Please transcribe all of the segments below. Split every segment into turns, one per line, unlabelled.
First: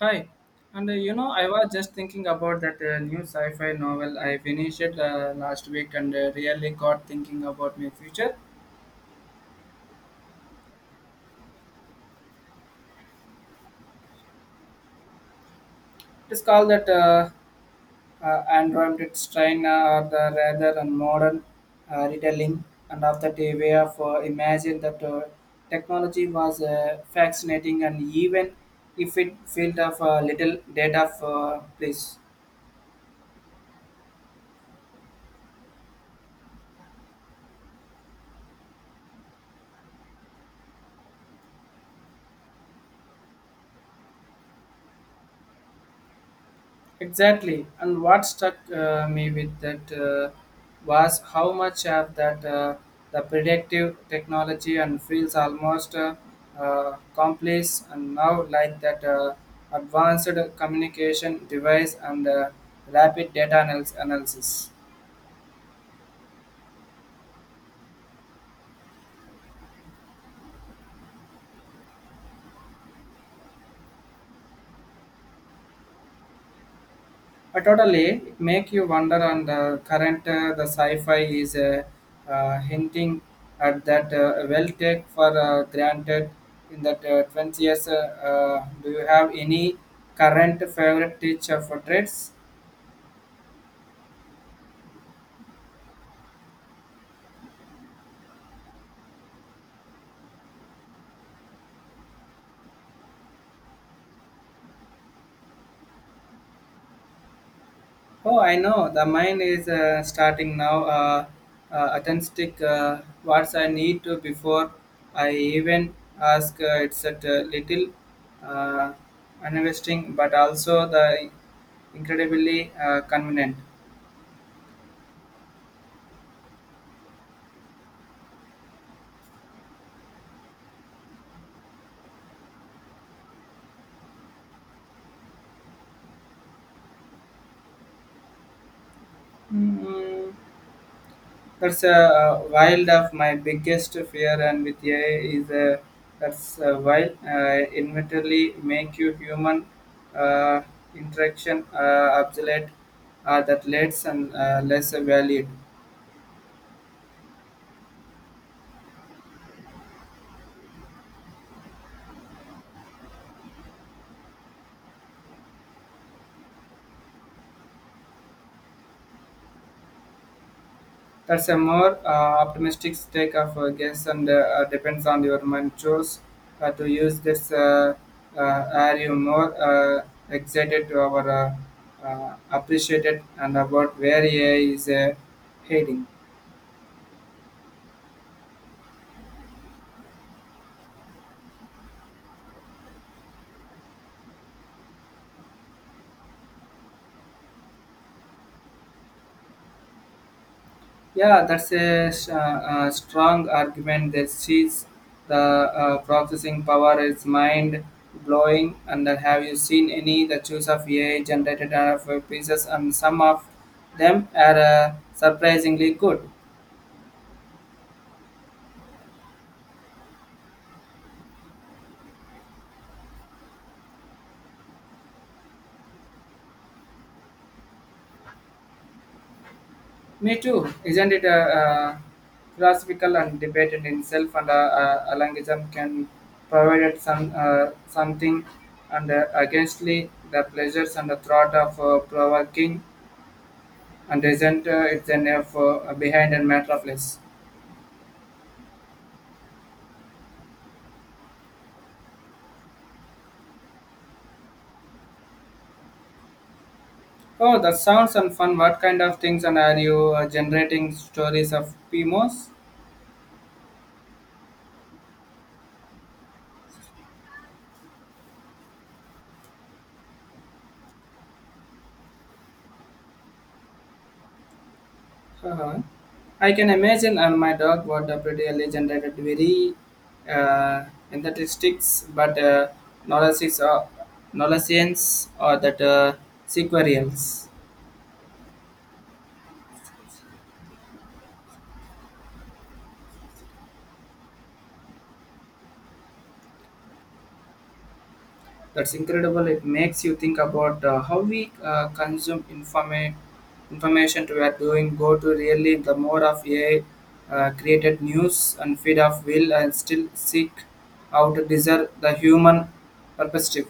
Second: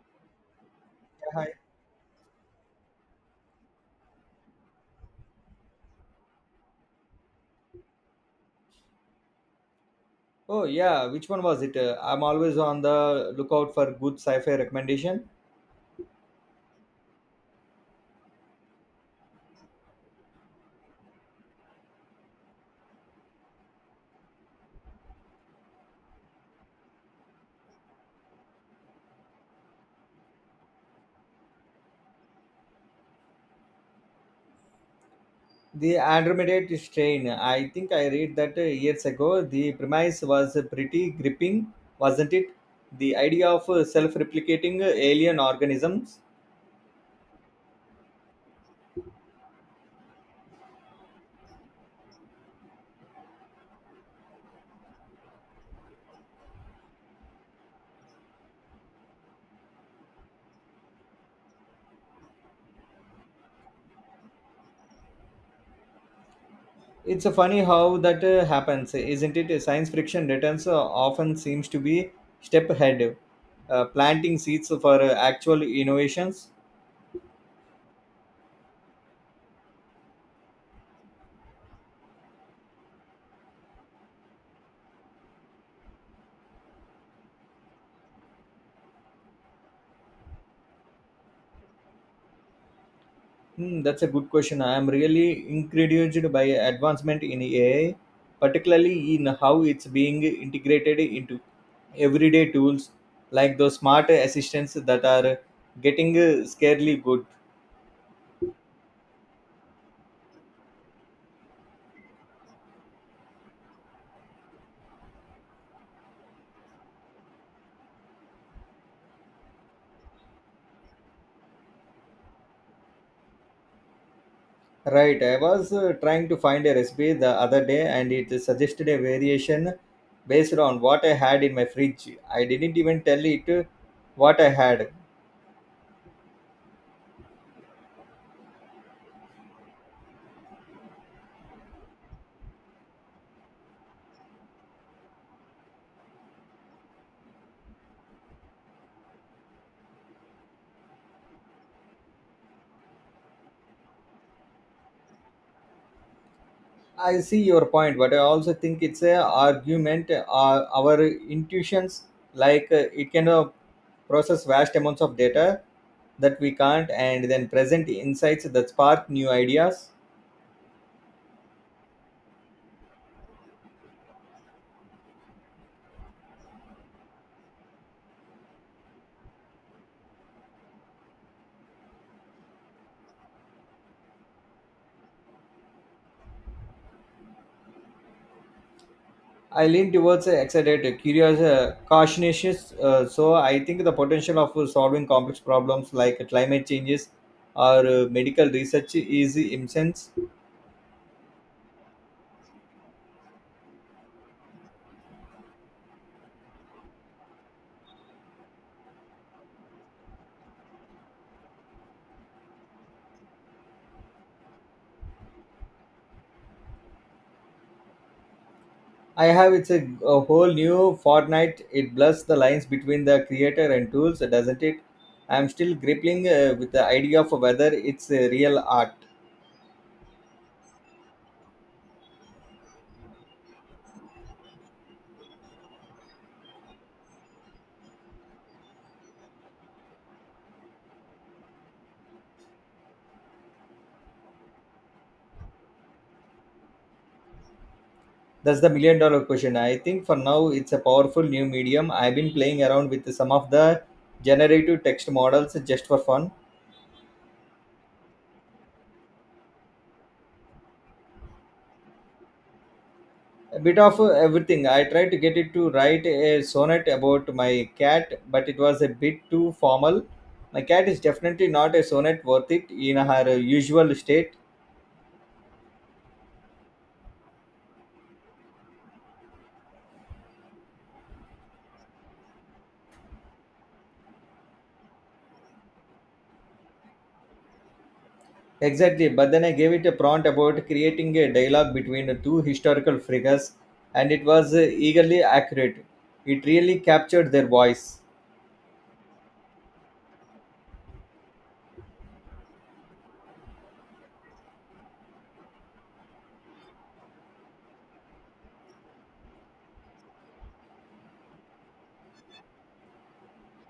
Hi, I
Hi.
was just thinking about that new sci fi novel I finished it last week and really got thinking about my future.
Oh yeah, which one was it? I'm always on the lookout for good sci-fi recommendation.
It's called that Android Strain or the rather and modern retelling, and after the way of imagine that technology was fascinating and even if it filled of a little data of place.
The Andromeda Strain. I think I read that years ago. The premise was pretty gripping, wasn't it? The idea of self-replicating alien organisms.
Exactly. And what struck me with that was how much of that the predictive technology and feels almost complex and now like that advanced communication device and rapid data analysis.
It's funny how that happens, isn't it? Science fiction returns often seems to be step ahead, planting seeds for actual innovations.
But totally, it make you wonder on the current the sci-fi is hinting at that well take for granted in that 20 years. Do you have any current favorite teacher for trades?
That's a good question. I am really encouraged by advancement in AI, particularly in how it's being integrated into everyday tools like those smart assistants that are getting scarily good.
Oh, I know. The mind is starting now. Authentic. What I need to before I even ask. It's a little uh, uninvesting, but also the incredibly convenient.
Right, I was trying to find a recipe the other day and it suggested a variation based on what I had in my fridge. I didn't even tell it what I had.
Mm. That's wild of my biggest fear, and with AI is that's wild. Inventarily make you human uh, interaction obsolete that leads and less valued.
I see your point, but I also think it's a argument. Our intuitions, like it can process vast amounts of data that we can't, and then present insights that spark new ideas.
That's a more optimistic take of guess and depends on your mind choice to use this. Are you more excited to our appreciated and about where AI is heading?
I lean towards excited, curious, cautious. So I think the potential of solving complex problems like climate changes or medical research is immense.
Yeah, that's a strong argument that sees the processing power is mind blowing. And then have you seen any the choice of AI generated out of pieces? And some of them are surprisingly good.
I have it's a whole new Fortnite. It blurs the lines between the creator and tools, doesn't it? I'm still grappling with the idea of whether it's a real art.
Me too. Isn't it philosophical and debated in self and a languism can provide some something and againstly the pleasures and the thought of provoking and isn't it's an F behind and metropolis.
That's the $1 million question. I think for now it's a powerful new medium. I've been playing around with some of the generative text models just for fun.
Oh, that sounds and fun. What kind of things and are you generating stories of PMOs?
A bit of everything. I tried to get it to write a sonnet about my cat, but it was a bit too formal. My cat is definitely not a sonnet worth it in her usual state.
Uh-huh. I can imagine and my dog what a pretty early generated very uh, statistics, but knowledge is knowledge science or that sequarials.
Exactly, but then I gave it a prompt about creating a dialogue between the two historical figures, and it was eagerly accurate. It really captured their voice.
That's incredible. It makes you think about how we consume information we are doing. Go to really the more of AI created news and feed of will and still seek out to deserve the human perspective.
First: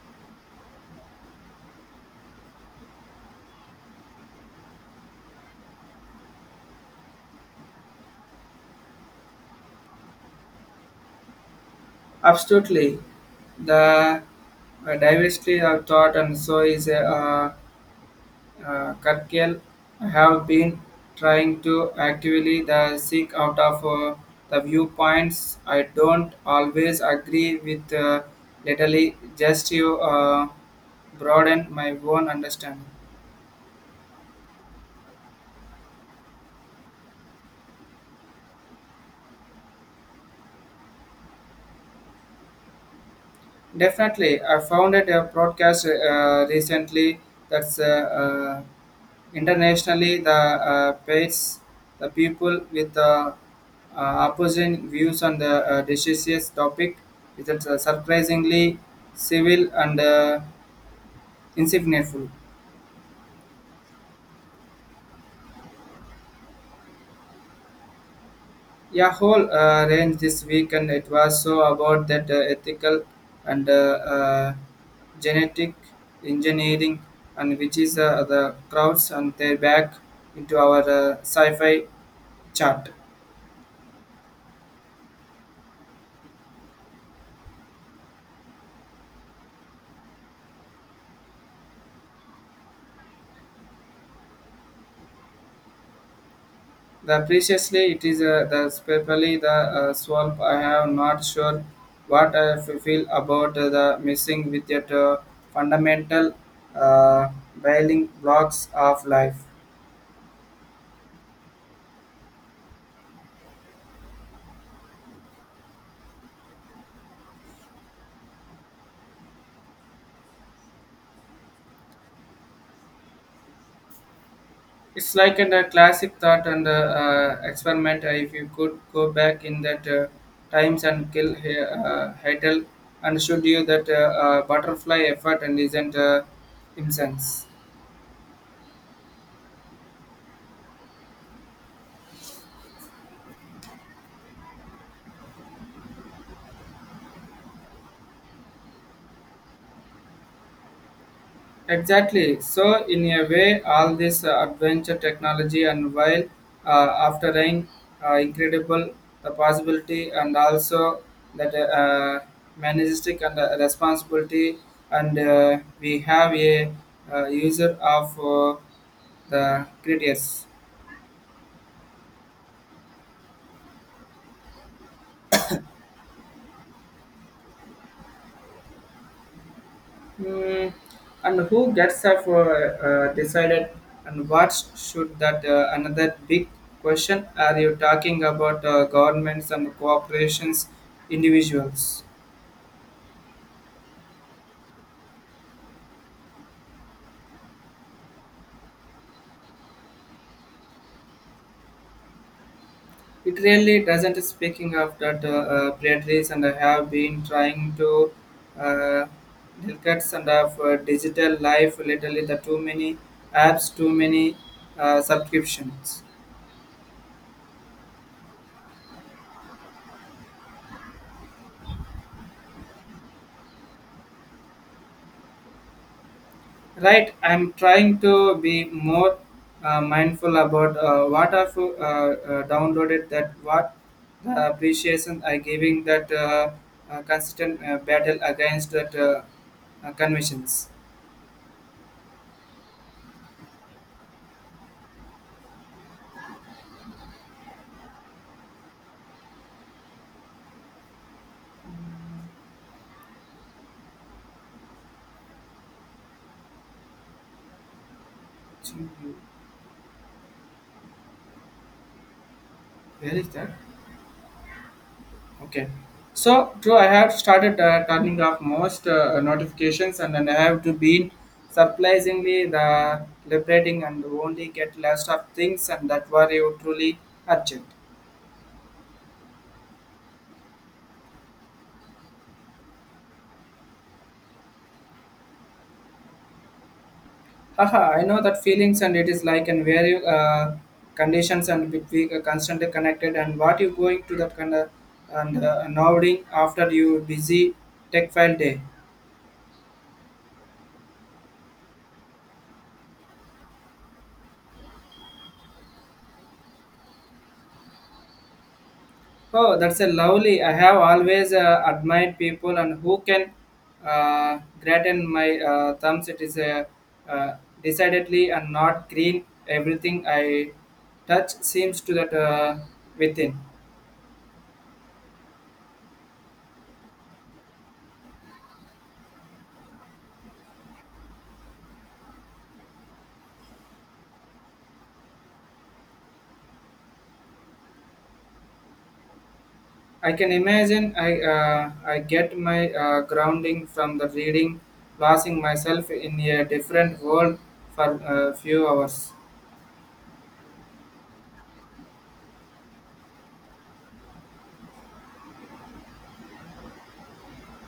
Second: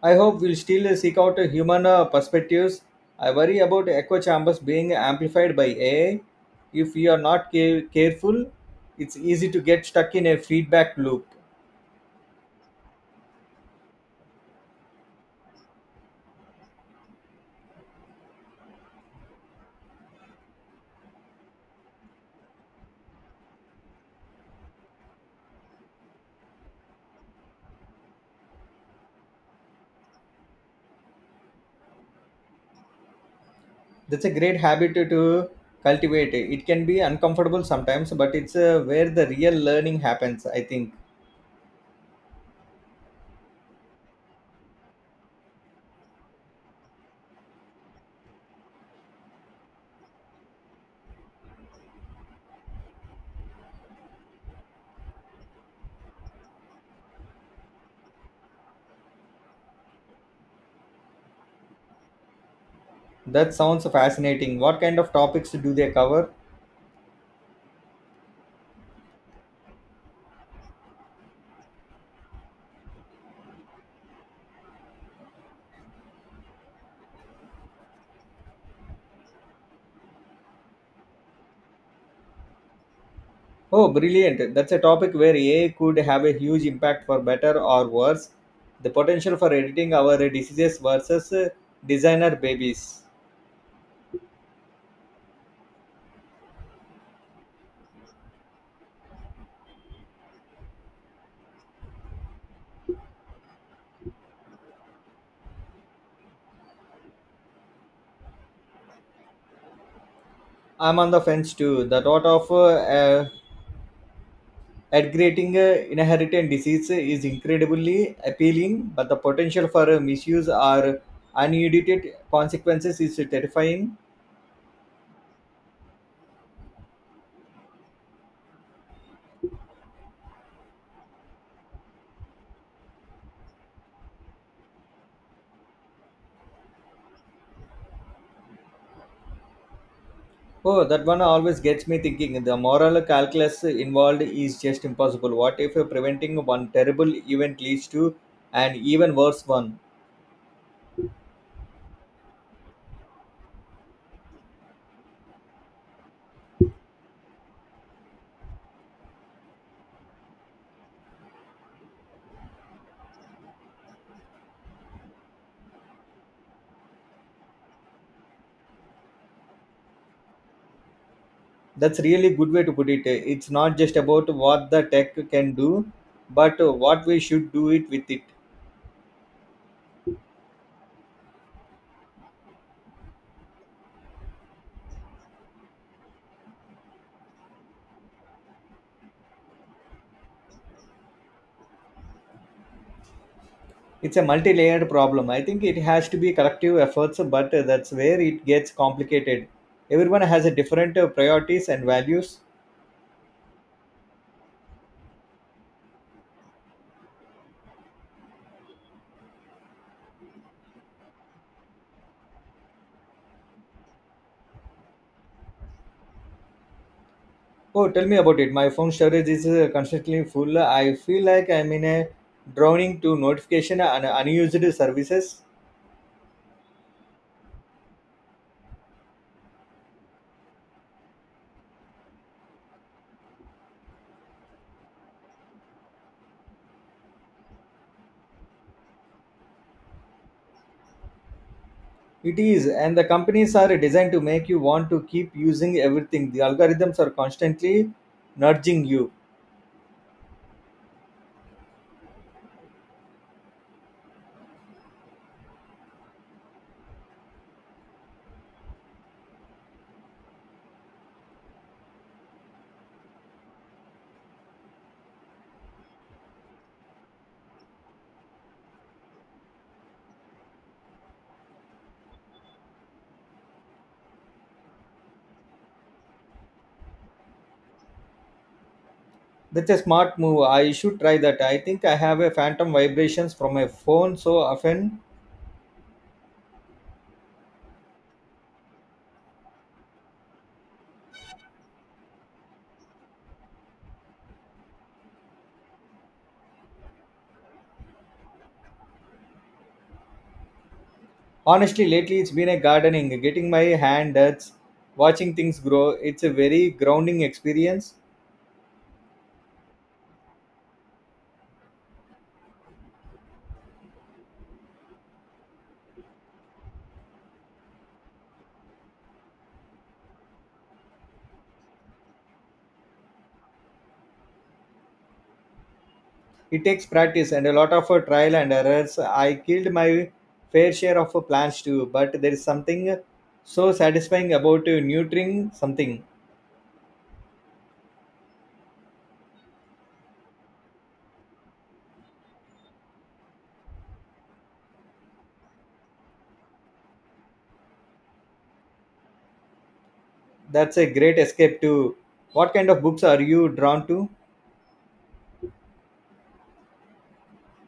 I hope we'll still seek out human perspectives. I worry about echo chambers being amplified by AI. If you are not careful, it's easy to get stuck in a feedback loop.
Absolutely, the diversity of thought and so is Kurkel have been trying to actively the seek out of the viewpoints. I don't always agree with literally just you broaden my own understanding.
That's a great habit to cultivate. It can be uncomfortable sometimes, but it's where the real learning happens, I think.
Definitely, I found it a broadcast recently that's internationally the pace the people with the opposing views on the decisions topic is that, surprisingly civil and insignificant.
That sounds fascinating. What kind of topics do they cover?
Yeah, whole range this weekend. It was so about that ethical and genetic engineering, and which is the crowds and they're back into our sci-fi chart.
Oh, brilliant. That's a topic where AI could have a huge impact for better or worse. The potential for editing our diseases versus designer babies.
The preciously it is the especially the swamp. I am not sure what I feel about the missing with that fundamental uh, building blocks of life.
I'm on the fence too. The thought of uh, aggregating inherited disease is incredibly appealing, but the potential for misuse or unedited consequences is terrifying.
It's like in a classic thought and experiment if you could go back in that times and kill Heidel and showed you that butterfly effort and isn't incense.
Oh, that one always gets me thinking. The moral calculus involved is just impossible. What if preventing one terrible event leads to an even worse one?
Exactly. So, in a way, all this adventure technology and while after rain, incredible the possibility and also that majestic and responsibility and we have a user of the creators.
That's really good way to put it. It's not just about what the tech can do, but what we should do it with it.
Hmm. And who gets up decided and what should that another big question are you talking about governments and corporations individuals
It's a multi-layered problem. I think it has to be collective efforts, but that's where it gets complicated. Everyone has a different priorities and values.
it really doesn't speaking of that predators and I have been trying to uh, delicate and of digital life literally the too many apps, too many subscriptions.
Oh, tell me about it. My phone storage is constantly full. I feel like I'm in a drowning to notification and unused services.
Right, I'm trying to be more mindful about what I've downloaded, that what the appreciation I giving that consistent battle against that conventions.
It is, and the companies are designed to make you want to keep using everything. The algorithms are constantly nudging you.
Actually, you- Where is that? Okay. So true, I have started turning off most notifications, and then I have to be surprisingly the liberating and only get last of things and that were you truly urgent.
That's a smart move. I should try that. I think I have a phantom vibrations from my phone so often.
Haha, I know that feelings and it is like in various conditions and with we are constantly connected and what you going to that kind of and nodding after you busy tech file day.
Honestly, lately it's been a gardening, getting my hand dirty, watching things grow. It's a very grounding experience.
Oh, that's a lovely. I have always admired people and who can gratin my thumbs. It is a uh, decidedly and not green. Everything I touch seems to that within.
It takes practice and a lot of trial and errors. I killed my fair share of plants too, but there is something so satisfying about nurturing something.
I can imagine I get my grounding from the reading, losing myself in a different world for a few hours.
That's a great escape too. What kind of books are you drawn to?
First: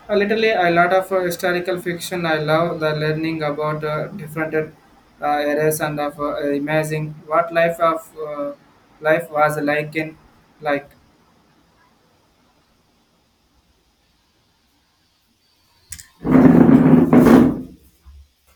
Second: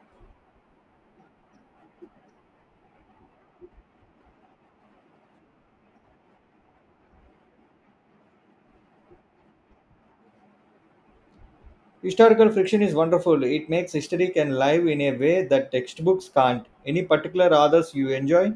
Literally, a lot of historical fiction. I love the learning about different eras and of imagining what life was like in like.
Historical fiction is wonderful. It makes history can live in a way that textbooks can't. Any particular authors you enjoy?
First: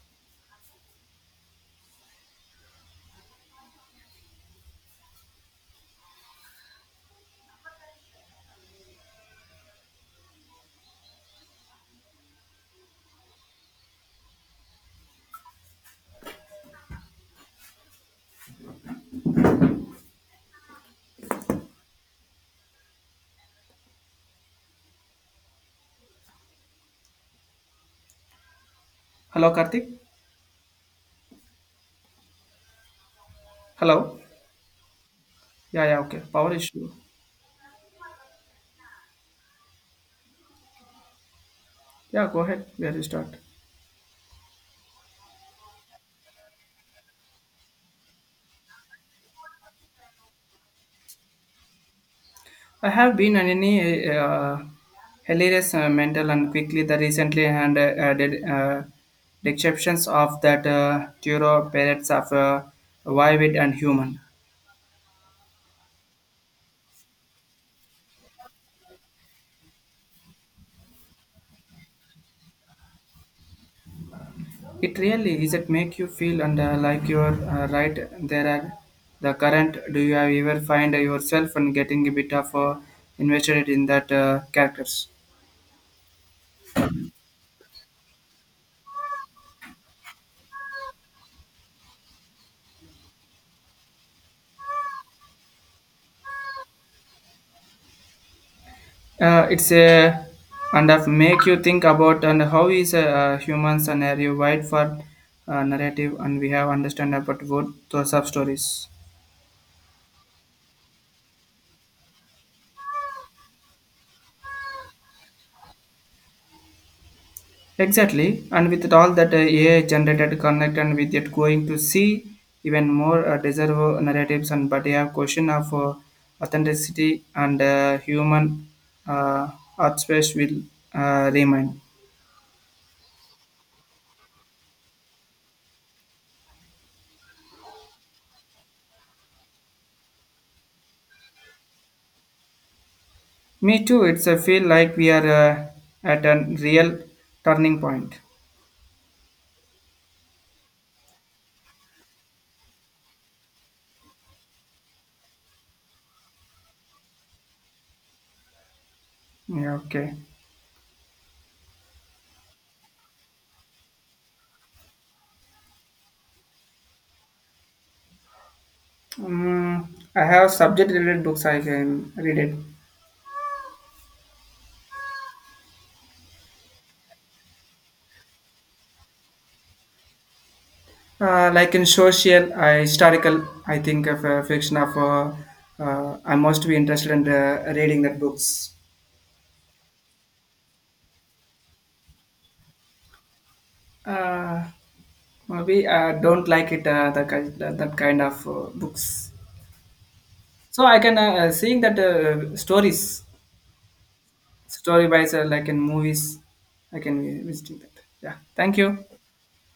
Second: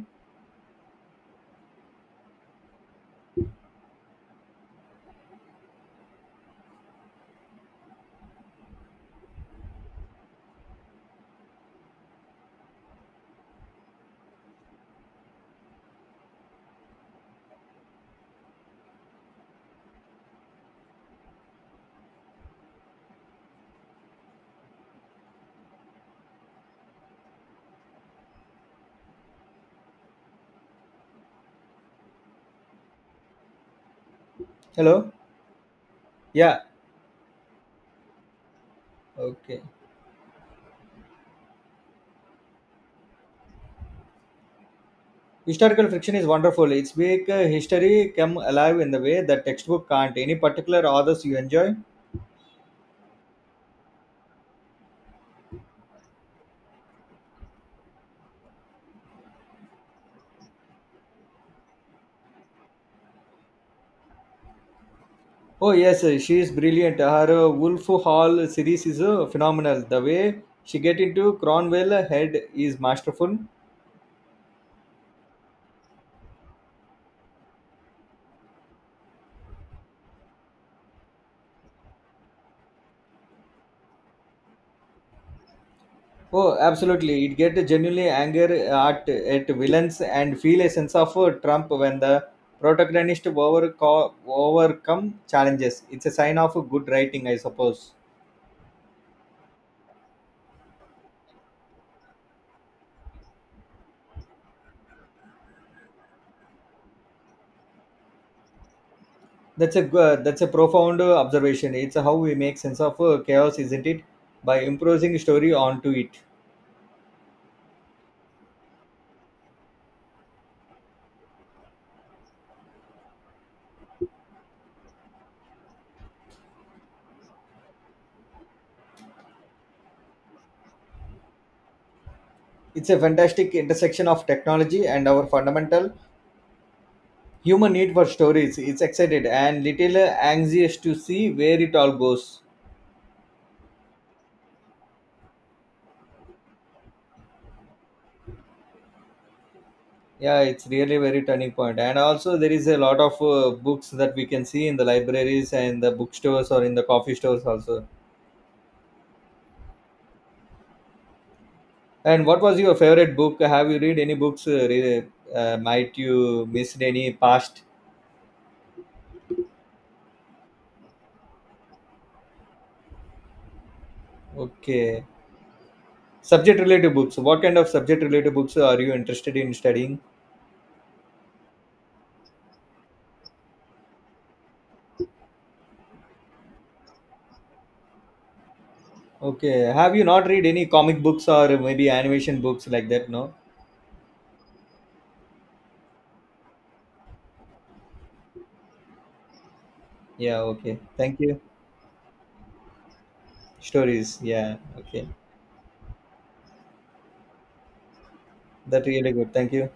Hello, Karthik. Hello.
Hello?
Yeah, yeah. Okay. Power
Yeah,
issue.
okay.
Yeah, go ahead. Where you start?
Historical fiction is wonderful. It's make history come alive in the way that textbook can't. Any particular authors you enjoy?
I have been on any hilarious mental and quickly the recently and added descriptions of that Turo parrots of vivid and human.
Oh yes, she is brilliant. Her Wolf Hall series is phenomenal. The way she get into Cromwell head is masterful.
It really is it make you feel and like you are right there are the current. Do you ever find yourself and getting a bit of invested in that characters?
Oh, absolutely! It get genuinely anger at villains and feel a sense of Trump when the overcome challenges. It's a sign of good writing, I suppose.
It's a and of make you think about and how is humans and are you wide for narrative and we have understand about what those sub stories
That's a profound observation. It's how we make sense of chaos, isn't it? By imposing story onto it.
exactly and with all that AI generated connect and with it going to see even more deserve narratives and but you have question of authenticity and human uh, art space will remain.
It's a fantastic intersection of technology and our fundamental human need for stories. It's excited and little anxious to see where it all goes.
Me too. It's a feel like we are at a real turning point.
Yeah, it's really very turning point. And also, there is a lot of books that we can see in the libraries and the bookstores or in the coffee stores also.
Yeah, okay.
And what was your favorite book? Have you read any books? Might you missed any past?
Mm, I have subject related books I can read it.
Okay, subject related books. What kind of subject related books are you interested in studying?
Like in social, I historical, I think of fiction of, I must be interested in reading that books.
Okay. Have you not read any comic books or maybe animation books like that? No.
Uh, Maybe I don't like it, that kind of books.
Yeah. Okay.
So I can,
Thank you.
seeing that stories,
Stories. Yeah.
story
Okay.
wise, like in movies, I can be visiting that. Yeah, thank
That
you.
really good. Thank you.